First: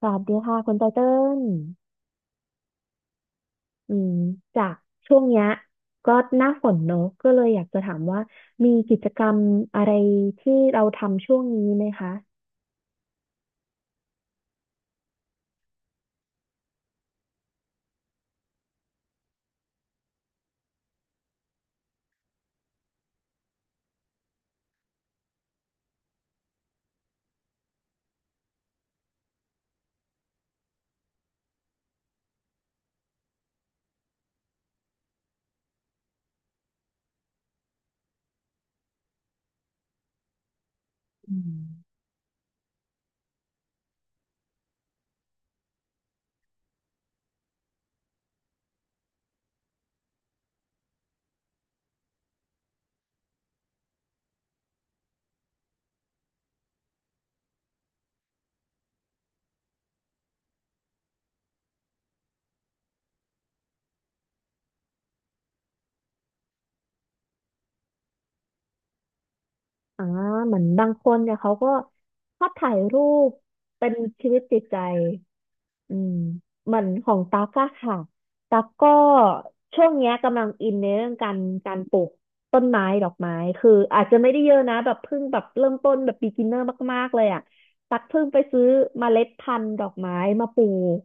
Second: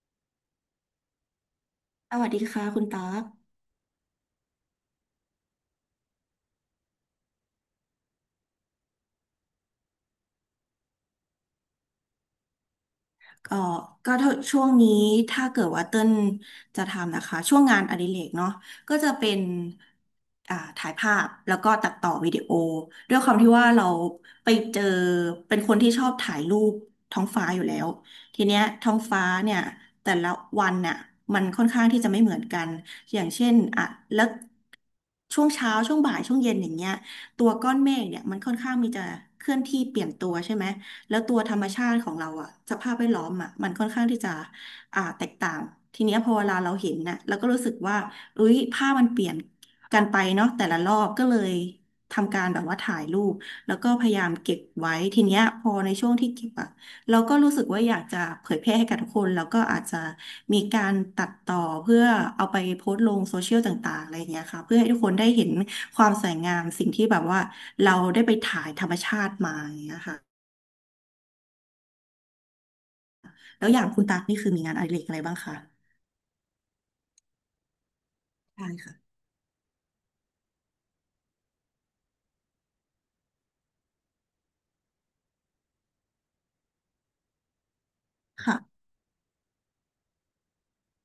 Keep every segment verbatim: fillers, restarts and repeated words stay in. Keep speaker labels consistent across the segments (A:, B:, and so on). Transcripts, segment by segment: A: สวัสดีค่ะคุณไตเติ้ล
B: สวัสดีค่ะคุณตั๊ก
A: อืมจากช่วงเนี้ยก็หน้าฝนเนอะก็เลยอยากจะถามว่ามีกิจกรรมอะไรที่เราทำช่วงนี้ไหมคะ
B: ก็ก็ถ้าช่วงนี้ถ้าเกิดว่าเต้นจะทำนะคะช่วงงานอดิเรกเนาะก็จะเป็นอ่าถ่ายภาพแล้วก็ตัดต่อวิดีโอด้วยความที่ว่าเราไปเจอเป็นคนที่ชอบถ่ายรูปท้องฟ้าอยู่แล้วทีเนี้ยท้องฟ้าเนี่ยแต่ละวันเนี่ยมันค่อนข้างที่จะไม่เหมือนกันอย่างเช่นอ่ะแล้วช่วงเช้าช่วงบ่ายช่วงเย็นอย่างเงี้ยตัวก้อนเมฆเนี่ยมันค่อนข้างมีจะเคลื่อนที่เปลี่ยนตัวใช่ไหม แล้วตั
A: อื
B: วธร
A: ม
B: รมชาติของเราอะสภาพแวดล้อมอะมันค่อนข้างที่จะอ่าแตกต่างทีเนี้ยพอเวลาเราเห็นน่ะเราก็รู้สึกว่าเอ้ยภาพมันเปลี่ยนกันไปเนาะแต่ละรอบก็เลยทำการแบบว่าถ่ายรูปแล้วก็พยายามเก็บไว้ทีเนี้ยพอในช่วงที่เก็บอะเราก็รู้สึกว่าอยากจะเผยแพร่ให้กับทุกคนแล้วก็อาจจะมีการตัดต่อเพื่อเอาไปโพสต์ลงโซเชียลต่างๆอะไรอย่างเงี้ยค่ะเพื่อให้ทุกคนได้เห็นความสวยงามสิ่งที่แบบว่าเราได้ไปถ่ายธรรมชาติมาอย่างเงี้ย
A: อ่า
B: ค่ะ
A: เหมือนบางคนเนี่ยเขาก็ชอบถ่ายรูป
B: แล้วอย่า
A: เป็
B: ง
A: น
B: คุณตั๊ก
A: ชีวิ
B: นี่
A: ต
B: คือ
A: จิ
B: มี
A: ต
B: งา
A: ใจ
B: นอดิเรกอะไรบ้างคะ
A: อืมเหมือนของตั๊กอะค่ะตั๊ก
B: ใช่
A: ก็
B: ค่ะ
A: ช่วงเนี้ยกำลังอินในเรื่องการการปลูกต้นไม้ดอกไม้คืออาจจะไม่ได้เยอะนะแบบเพิ่งแบบเริ่มต้นแบบ beginner มากๆเลยอะตั๊กเพิ่งไปซื้อ
B: ค่ะ
A: เมล็ดพันธุ์ดอกไม้มาปลูก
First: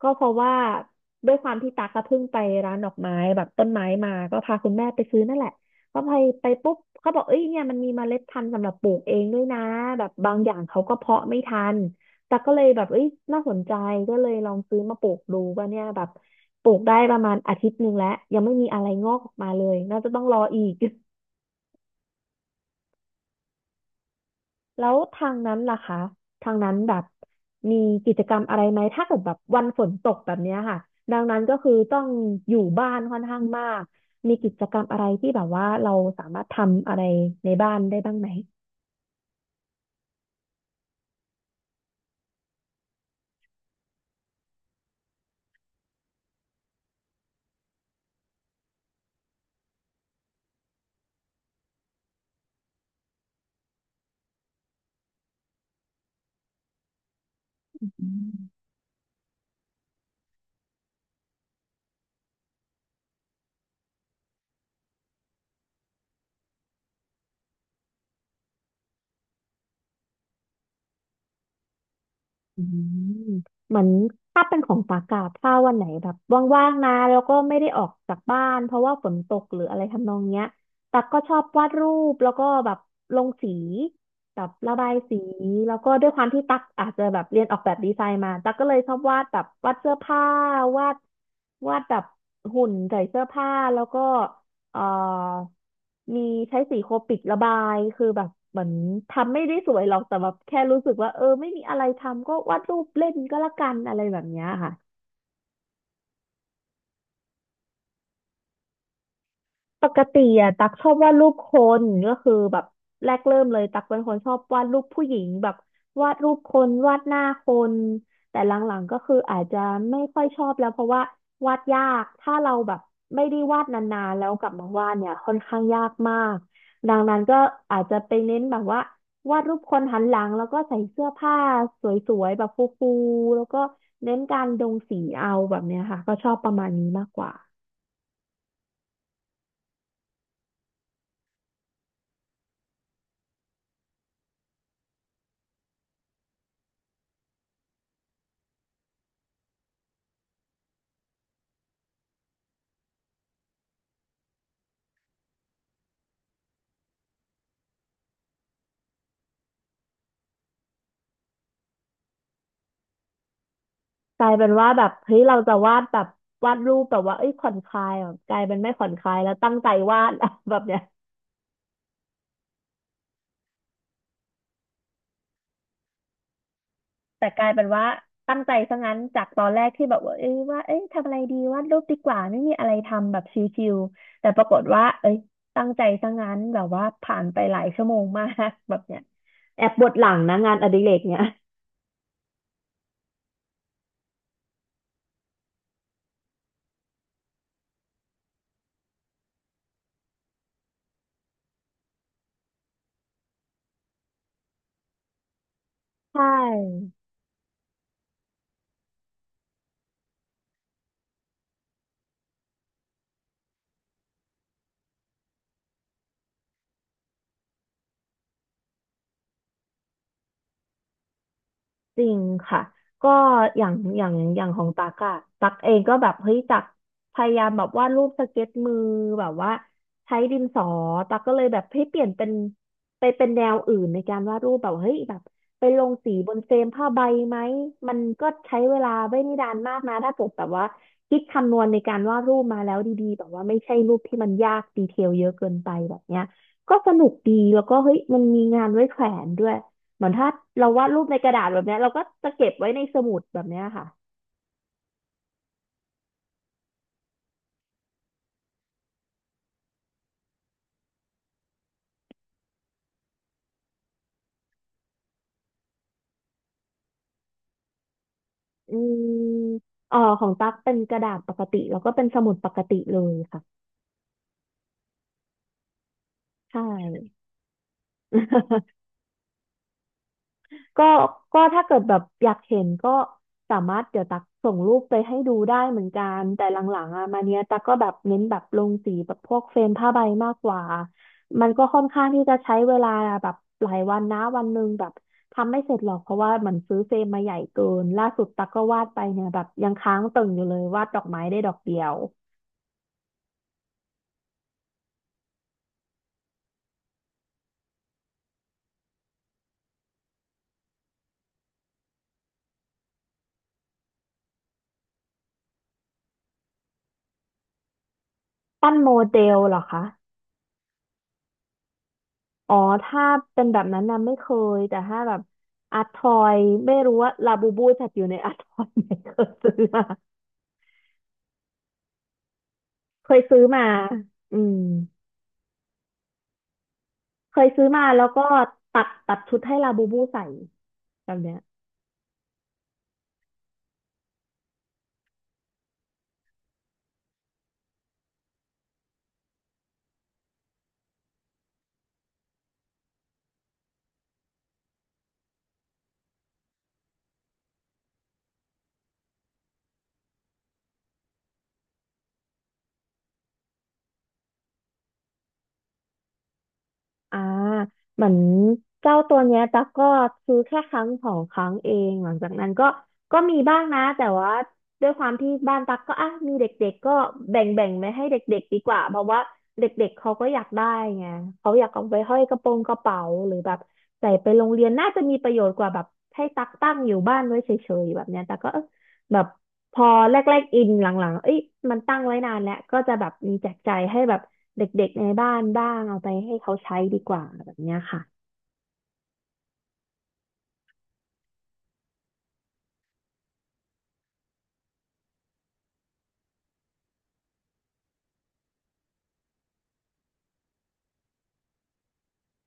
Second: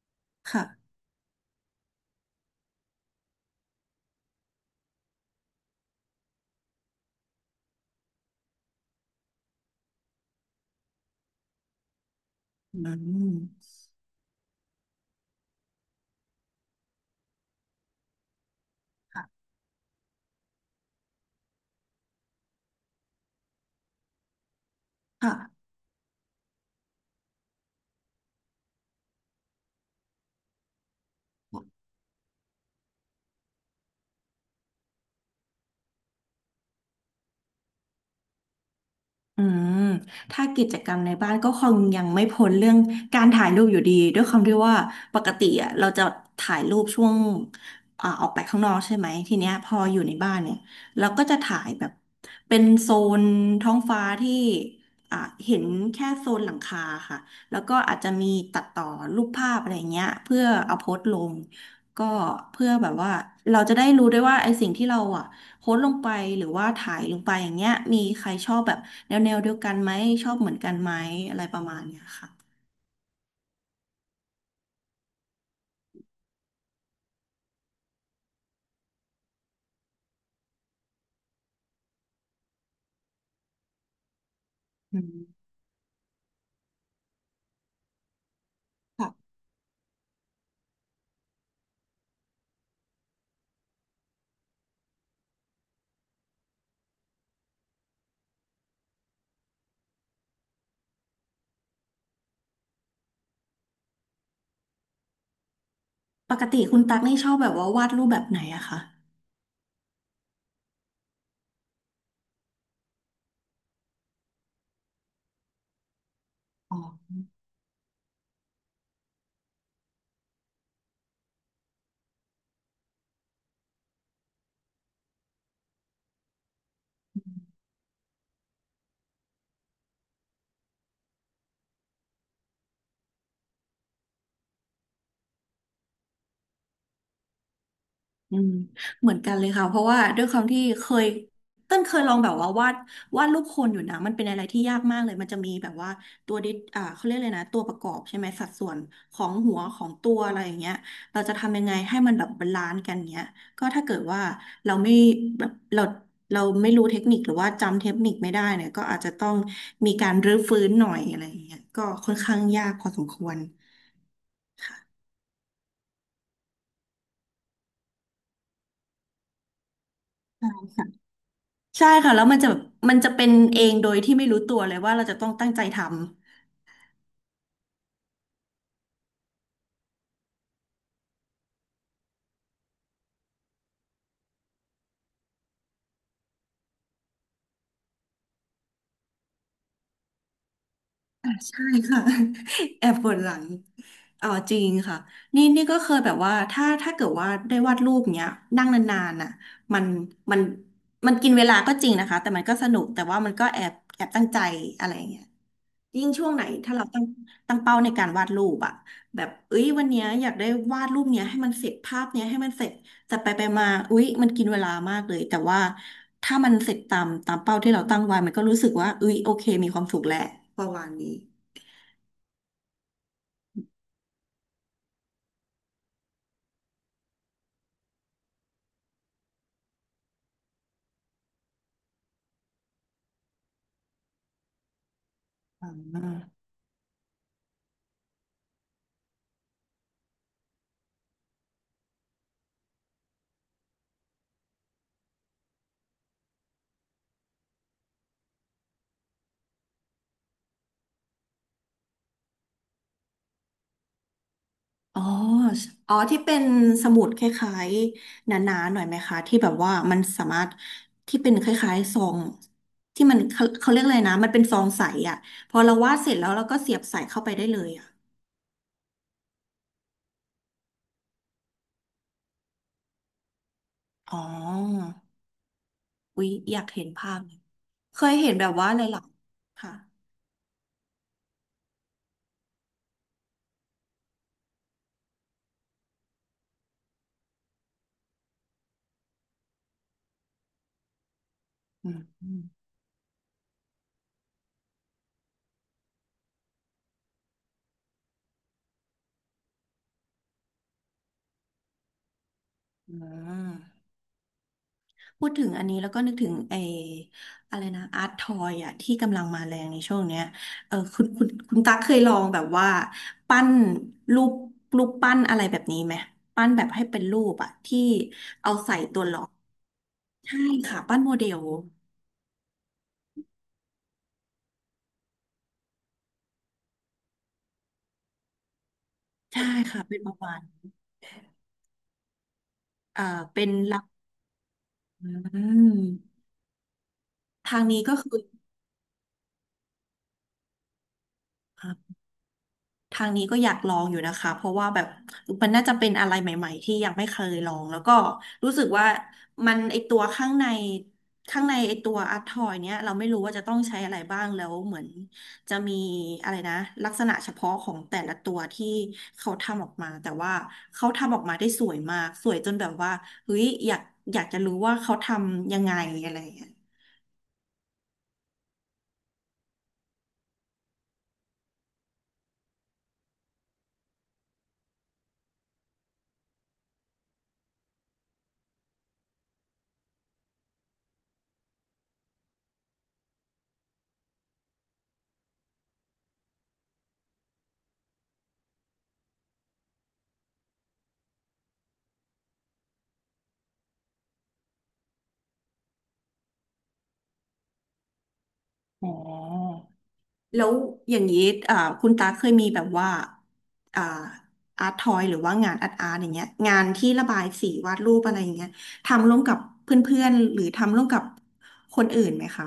A: ก็เพราะว่า
B: ค่ะ
A: ด้วยความที่ตั๊กก็เพิ่งไปร้านดอกไม้แบบต้นไม้มาก็พาคุณแม่ไปซื้อนั่นแหละ ก็ไปไปปุ๊บเขาบอกเอ้ยเนี่ยมันมีเมล็ดพันธุ์สำหรับปลูกเองด้วยนะแบบบางอย่างเขาก็เพาะไม่ทันแต่ก็เลย
B: อื
A: แบบเอ้ยน่าสนใจ
B: ม
A: ก็เลยลองซื้อมาปลูกดูว่าเนี่ยแบบปลูกได้ประมาณอาทิตย์หนึ่งแล้วยังไม่มีอะไรงอกออก
B: ค่ะ
A: มาเลยน่าจะต้องรออีก แล้วทา
B: ค่ะ
A: งนั้นล่ะคะทางนั้นแบบมีกิจกรรมอะไรไหมถ้าเกิดแบบวันฝนตกแบบเนี้ยค่ะดังนั้นก็คือต้องอยู่บ้านค่อนข้างมากมีกิจกรรมอะไรที่แบบว่าเราสามารถทำอะไรในบ้านได้บ้างไหม
B: อืมถ้ากิจกรรมในบ้านก็คงยังไม่พ้นเรื่องการถ่ายรูปอยู่ดีด้วยความที่ว่าปกติอ่ะเราจะถ่ายรูปช่วงอ่าออกไปข้างนอกใช่ไหมทีเนี้ยพออยู่ในบ้านเนี่ยเราก็จะถ่ายแบบเป็นโซนท้องฟ้าที่อ่าเห็นแค่โซนหลังคาค่ะแล้วก็อาจ
A: อื
B: จะมีตั
A: ม
B: ดต่อรูปภาพอะไรเงี้ยเพื่อเอาโพสต์ลงก็เพื่อแบบว่าเราจะได้รู้ด้วยว่าไอ้สิ่งที่เราอ่ะ โพสต์ลงไปหรือว่าถ่ายลงไปอย่างเงี้ยมีใครชอบแบบแนวแนวเดียวกันไหมชอบเหมือนกันไหมอะไรประมาณเนี้ยค่ะ
A: อืมเหมือนถ้าเป็นของปากกาถ้าวันไหนแบบว่างๆนะแล้วก็ไม่ได้ออกจากบ้านเพราะว่าฝนตกหรืออะไรทำนองเนี้ยตักก็ชอบวาดรูปแล้วก็แบบลงสีแบบระบาย
B: อื
A: สี
B: ม
A: แล้วก็ด้วยความที่ตักอาจจะแบบเรียนออกแบบดีไซน์มาตักก็เลยชอบวาด
B: ค่ะ
A: แบบวาดเสื้อผ้าวาดวาดแบบหุ่นใส่เสื้อผ้าแล้วก็ เอ่อมีใช้สีโคปิกระบายคือแบบเหมือนทำไม่ได้ส
B: ปกติคุณตั๊กนี่ชอบแบบว่าวาดรูปแบบไหนอะคะ
A: ปกติอะตักชอบวาดรูปคนก็คือแบบแรกเริ่มเลยตักเป็นคนชอบวาดรูปผู้หญิงแบบวาดรูปคนวาดหน้าคนแต่หลังๆก็คืออาจจะไม่ค่อยชอบแล้วเพราะว่าวาดยากถ้าเราแบบไม่ได้วาดนานๆแล้วกลับมาวาดเนี่ยค่อนข้างยากมากดังนั้นก็อาจจะไปเน้นแบบว่าวาดรูปคนหันหลังแล้วก็ใส่เสื้อผ้าสวยๆแบบฟูๆแล้วก็เน้นการลงสีเอาแบบเนี้ยค่ะก็ชอบประมาณนี้มากกว่า
B: อืมเหมือนกันเลยค่ะเพราะว่าด้วยความที่เคยเต้นเคยลองแบบว่าวาดวาดรูปคนอยู่นะมันเป็นอะไรที่ยากมากเลยมันจะมีแบบว่าตัวดิอ่าเขาเรียกเลยนะตัวประกอบใช่ไหมสัดส่วนของหัวของตัวอะไรอย่างเงี้ยเราจะทำยังไงให้มันแบบบาลานซ์กันเงี้ยก็ถ้าเกิดว่าเราไม่แบบเราเราไม่รู้เทคนิคหรือว่าจำเทคนิคไม่ได้เนี่ยก็อาจจะต้องมีการรื้อฟื้นหน่อยอะไรอย่างเงี้ยก็ค่อนข้างยากพอสมควร
A: กลายเป็นว่าแบบเฮ้ยเราจะวาดแบบวาดรูปแบบว่าเอ้ยผ่อนคลายอ่ะกลายเป็นไม่ผ่อนคลายแล้วตั้งใจวาด แบบเนี้ย
B: ใช่ค่ะแล้วมันจะมันจะเป็นเองโดยที่ไม่รู้ตัวเลยว่าเราจะต้องตั้งใจทำ
A: แต่กลายเป็นว่าตั้งใจซะงั้นจากตอนแรกที่แบบว่าเอ้ยว่าเอ้ยทำอะไรดีวาดรูปดีกว่าไม่มีอะไรทำแบบชิลๆแต่ปรากฏว่าเอ้ยตั้งใจซะงั้นแบบว่าผ่านไปหลายชั่วโมงมาก แบบเนี้ยแอบปวดหลังนะงานอดิเรกเนี้ย
B: อ่ะใช่ค่ะ แอบปวดหลังอ๋อจริงค่ะนี่นี่ก็เคยแบบว่าถ้าถ้าเกิดว่าได้วาดรูปเนี้ยนั่งนานๆน่ะมันมันมันกินเวลาก็จริงนะคะแต่มันก็สนุกแต่ว่ามันก็แอบแอบตั้งใจอะไรอย่างเงี้ย ยิ่ง
A: ใช
B: ช่วงไหนถ้าเรา
A: ่
B: ตั้งตั้งเป้าในการวาดรูปอะแบบเอ้ยวันเนี้ยอยากได้วาดรูปเนี้ยให้มันเสร็จภาพเนี้ยให้มันเสร็จแต่ไปไปมาอุ๊ยมันกินเวลามากเลยแต่ว่าถ้ามันเสร็จตามตามเป้าที่เราตั้งไว้มันก็รู้สึกว่าอุ้ยโอเคมีความสุขแหละประมาณนี้
A: จริงค่ะก็อย่างอย่างอย่างของตักอะตักเองก็แบบเฮ้ยตักพยายามแบบวาดรูปสเก็ตมือแบบว่าใช้ดินสอตักก็เลยแบบให้เปลี่ยนเป็นไปเป็นแนวอื่นในการวาดรูปแบบเฮ้ยแบบไป
B: อ่
A: ลงสีบ
B: า
A: นเฟรมผ้าใบไหมมันก็ใช้เวลาไม่ได้นานมากนะถ้าเกิดแบบว่าคิดคำนวณในการวาดรูปมาแล้วดีๆแบบว่าไม่ใช่รูปที่มันยากดีเทลเยอะเกินไปแบบเนี้ยก็สนุกดีแล้วก็เฮ้ยมันมีงานไว้แขวนด้วย เหมือนถ้าเราวาดรูปในกระดาษแบบเนี้ยเราก็จะเก็บไว้ในสมุดแบบเนี้ยค่ะ
B: อ๋ออ๋อที่เป็นสมุดคล้ายๆหนาๆหน่อยไหมคะที่แบบว่ามันสามารถที่เป็นคล้ายๆซองที่มันเขาเขาเรียกอะไรนะมันเป็นซองใสอะพอเราวาดเสร็จแล้วเราก็เสียบใส่เข้าไปได้เลยอะ
A: อืมอ๋อของตั๊กเป็นกระดาษปกติแล้วก็เป็นสมุดปกติเลยค่ะ
B: อ๋ออุ๊ยอ
A: ใช่
B: ยากเห็นภาพเลยเคยเห็นแบบว่า เลยเหรอค่ะ
A: ก็ก็ถ้าเกิดแบบอยากเห็นก็สามารถเดี๋ยวตักส่งรูปไปให้ดูได้เหมือนกันแต่หลังๆอ่ะมาเนี้ยตักก็แบบเน้นแบบลงสีแบบพวกเฟรมผ้าใบมากกว่ามันก็ค่อน
B: อืม
A: ข้างที่
B: อื
A: จะ
B: ม
A: ใช้เวลาแบบหลายวันนะวันหนึ่งแบบทำไม่เสร็จหรอกเพราะว่ามันซื้อเฟรมมาใหญ่เกินล่าสุดตักก็วาดไปเนี่ยแบบยังค้างตึงอยู่เลยวาดดอกไม้ได้ดอกเดียว
B: อืมพูดถึงอันนี้แล้วก็นึกถึงไอ้อะไรนะอาร์ตทอยอะที่กำลังมาแรงในช่วงเนี้ยเออคุณคุณคุณตั๊กเคยลองแบบว่าปั้นรูปรูปปั้นอะไรแบบนี้ไหม ปั้นแบบให้เป็นรูปอะที่เอา
A: ปั้
B: ใส่
A: นโม
B: ตัวห
A: เด
B: ล็อก
A: ลเหรอคะ
B: ใช่ค่ะปั้นโมเดล
A: อ๋อถ้าเป็นแบบนั้นนะไม่เคยแต่ถ้าแบบอาร์ตทอยไม่รู้ว่าลาบูบูจัดอยู่ในอาร์ตทอย
B: ใช่
A: ไห
B: ค่ะเป็นป
A: ม
B: ระมาณเอ่อ
A: เคยซื้อ
B: เป็น
A: มา
B: หลัก
A: เคยซื้อมาอืม
B: อืม
A: เคย
B: ทาง
A: ซื้อ
B: นี้
A: มา
B: ก็
A: แล้ว
B: คือ
A: ก็ตัดตัดชุดให้ลาบูบูใส่แบบเนี้ย
B: อ่า ทางนี้ก็อยากลองอยู่นะคะเพราะว่าแบบมันน่าจะเป็นอะไรใหม่ๆที่ยังไม่เคยลองแล้วก็รู้สึกว่ามันไอตัวข้างในข้างในไอตัวอัดทอยเนี้ยเราไม่รู้ว่าจะต้องใช้อะไรบ้างแล้วเหมือนจะมีอะไรนะลักษณะเฉพาะของแต่ละตัวที่เขาทำออกมาแต่ว่าเขาทำออกมาได้สวยมากสวยจนแบบว่าเฮ้ยอยากอยากจะรู้ว่าเขาทำยังไงอะไรอย่างเงี้ย
A: อ่าเหมือนเจ้าตัวเนี้ยตั๊กก็ซื้อแค่ครั้งสองครั้งเองหลังจากนั้นก็ก็มีบ้างนะแต่ว่าด้วยความที่บ้านตั๊กก็อ่ะมีเด็กๆก็แบ่งแบ่งไม่ให้เด็กๆดีกว่าเพราะว่าเด็กๆเขาก็อยากได้ไงเขาอยากเอาไปห้อยกระโปรงกระเป๋าหรือแบบใส่ไปโรงเรียนน่าจะมีประโยชน์กว่าแบบให้ตั๊กตั้งอยู่บ้านไว้เฉยๆแบบเนี้ยแต่กก็เออ แบบพอแรกๆอินหลังๆเอ้ยมันตั้งไว้นานแล้วก็จะแบบมีแจกจ่ายให้แบบเด็กๆในบ้านบ้างเอาไปให้เขาใช้ดีกว่าแบบเนี้ยค่ะ
B: อ๋อ แล้วอย่างนี้อ่าคุณตาเคยมีแบบว่าอ่าอาร์ตทอยหรือว่างานอาร์ตอาร์ตอย่างเงี้ยงานที่ระบายสีวาดรูปอะไรอย่างเงี้ยทำร่วมกับเพื่อนๆหรือทำร่วมกับคนอื่นไหมคะ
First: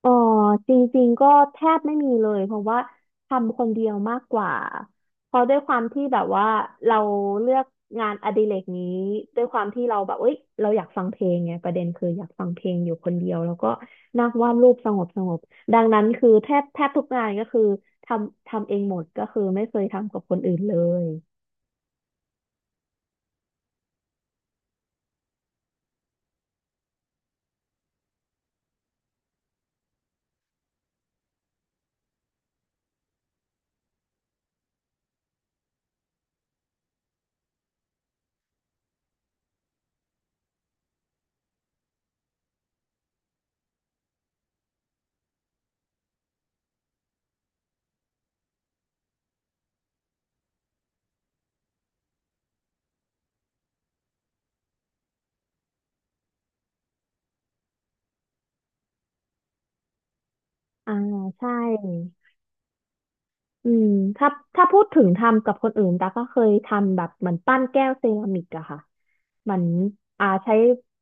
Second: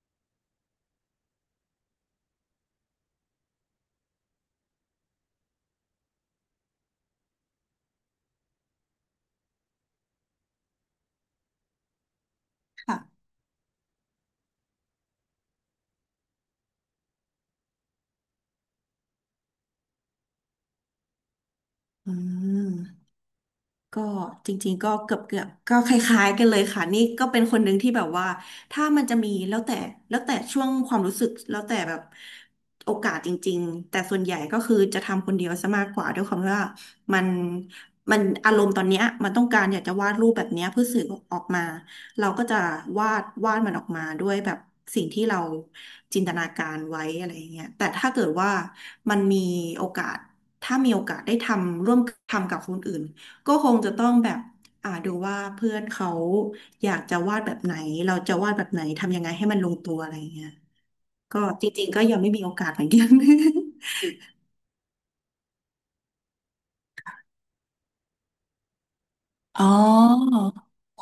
A: เออจริงๆก็แทบไม่มีเลยเพราะว่าทำคนเดียวมากกว่าเพราะด้วยความที่แบบว่าเราเลือกงานอดิเรกนี้ด้วยความที่เราแบบเอ้ยเราอยากฟังเพลงไงประเด็นคืออยากฟังเพลงอยู่คน
B: ค่ะ
A: เดียวแล้วก็นัางวาดรูปสงบสงบดังนั้นคือแทบแทบทุกงานก็คือทำทำเองหมดก็คือไม่เคยทำกับคนอื่นเลย
B: อืม ก็จริงๆก็เกือบเกือบก็คล้ายๆกันเลยค่ะนี่ก็เป็นคนหนึ่งที่แบบว่าถ้ามันจะมีแล้วแต่แล้วแต่ช่วงความรู้สึกแล้วแต่แบบโอกาสจริงๆแต่ส่วนใหญ่ก็คือจะทำคนเดียวซะมากกว่าด้วยความที่ว่ามันมันอารมณ์ตอนเนี้ยมันต้องการอยากจะวาดรูปแบบเนี้ยเพื่อสื่อออกมาเราก็จะวาดวาดมันออกมาด้วยแบบสิ่งที่เราจินตนาการไว้อะไรอย่างเงี้ยแต่ถ้าเกิดว่ามันมีโอกาสถ้ามีโอกาสได้ทำร่วมทำกับคนอื่น ก็คงจะต้องแบบอ่าดูว่าเพื่อนเขาอยากจะวาดแบบไหนเราจะวาดแบบไหนทำยังไงให้มันลงตัวอะไรเงี้ย
A: อ่า
B: ก็
A: ใช่
B: จริงๆก็ยังไม่มีโอกาสเหมือนกัน
A: อืมถ้าถ้าพูดถึงทำกับคนอื่นตาก็เคยทำแบบเหมือนปั้นแก้วเซรามิกอะค่ะเหมื อ
B: อ๋
A: นอ่า
B: อ
A: ใช้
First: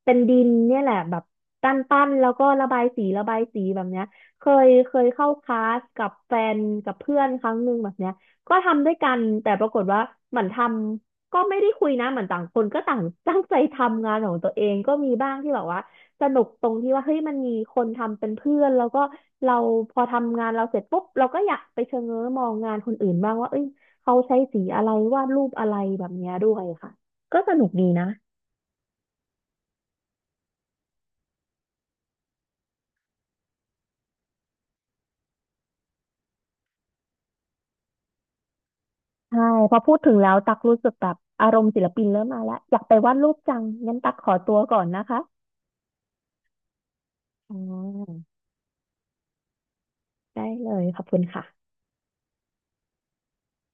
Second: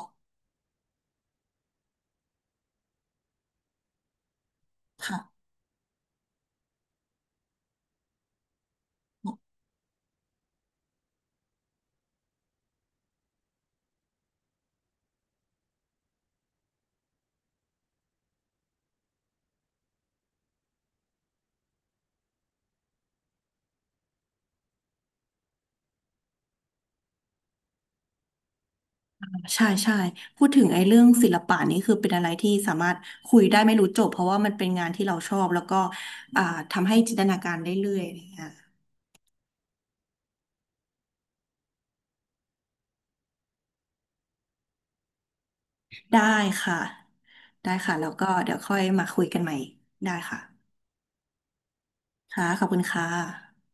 A: เป็นดินเนี่ยแหละแบบปั้นปั้นแล้วก็ระบายสีระบายสีแบบเนี้ยเคยเคยเข้าค
B: ค่ะ
A: ลาสกับแฟนกับเพื่อนครั้งหนึ่งแบบเนี้ยก็ทำด้วยกันแต่ปรากฏว่าเหมือนทำก็ไม่ได้คุยนะเหมือนต่างคนก็ต่าง ตั้งใจทำงานของตัวเองก็มีบ้างที่แบบว่า สนุกตรงที่ว่าเฮ้ยมันมีคนทำเป็นเพื่อนแล้วก็เราพอทำงานเราเสร็จปุ๊บเราก็อยากไปเชงเง้อมองงานคนอื่นบ้างว่าเอ้ยเขาใช้สีอะไรวาดรูปอะไรแบบเนี้ยด้วยค่ะก็สนุกดีนะ
B: ใช่ใช่พูดถึงไอ้เรื่องศิลปะนี่คือเป็นอะไรที่สามารถคุยได้ไม่รู้จบเพราะว่ามันเป็นงานที่เราชอบแล้วก็อ่าทำให้จินตนาการได้เรื่อยอะไรเงี้ย
A: ใช่พอพูดถึงแล้วตักรู้สึกแบบอารมณ์ศิลปินเริ่มมาแล้วอยากไปวาดรูปจังงั้นตักขอตัวก่อนนะคะ
B: ได้ค่ะ
A: อ๋อ
B: ได้ค่ะแล้วก็เดี๋ยวค่อยมาคุยกันใหม่ได้ค่ะ
A: ได้เลยขอบคุณค่ะ
B: ค่ะขอบคุณค่ะ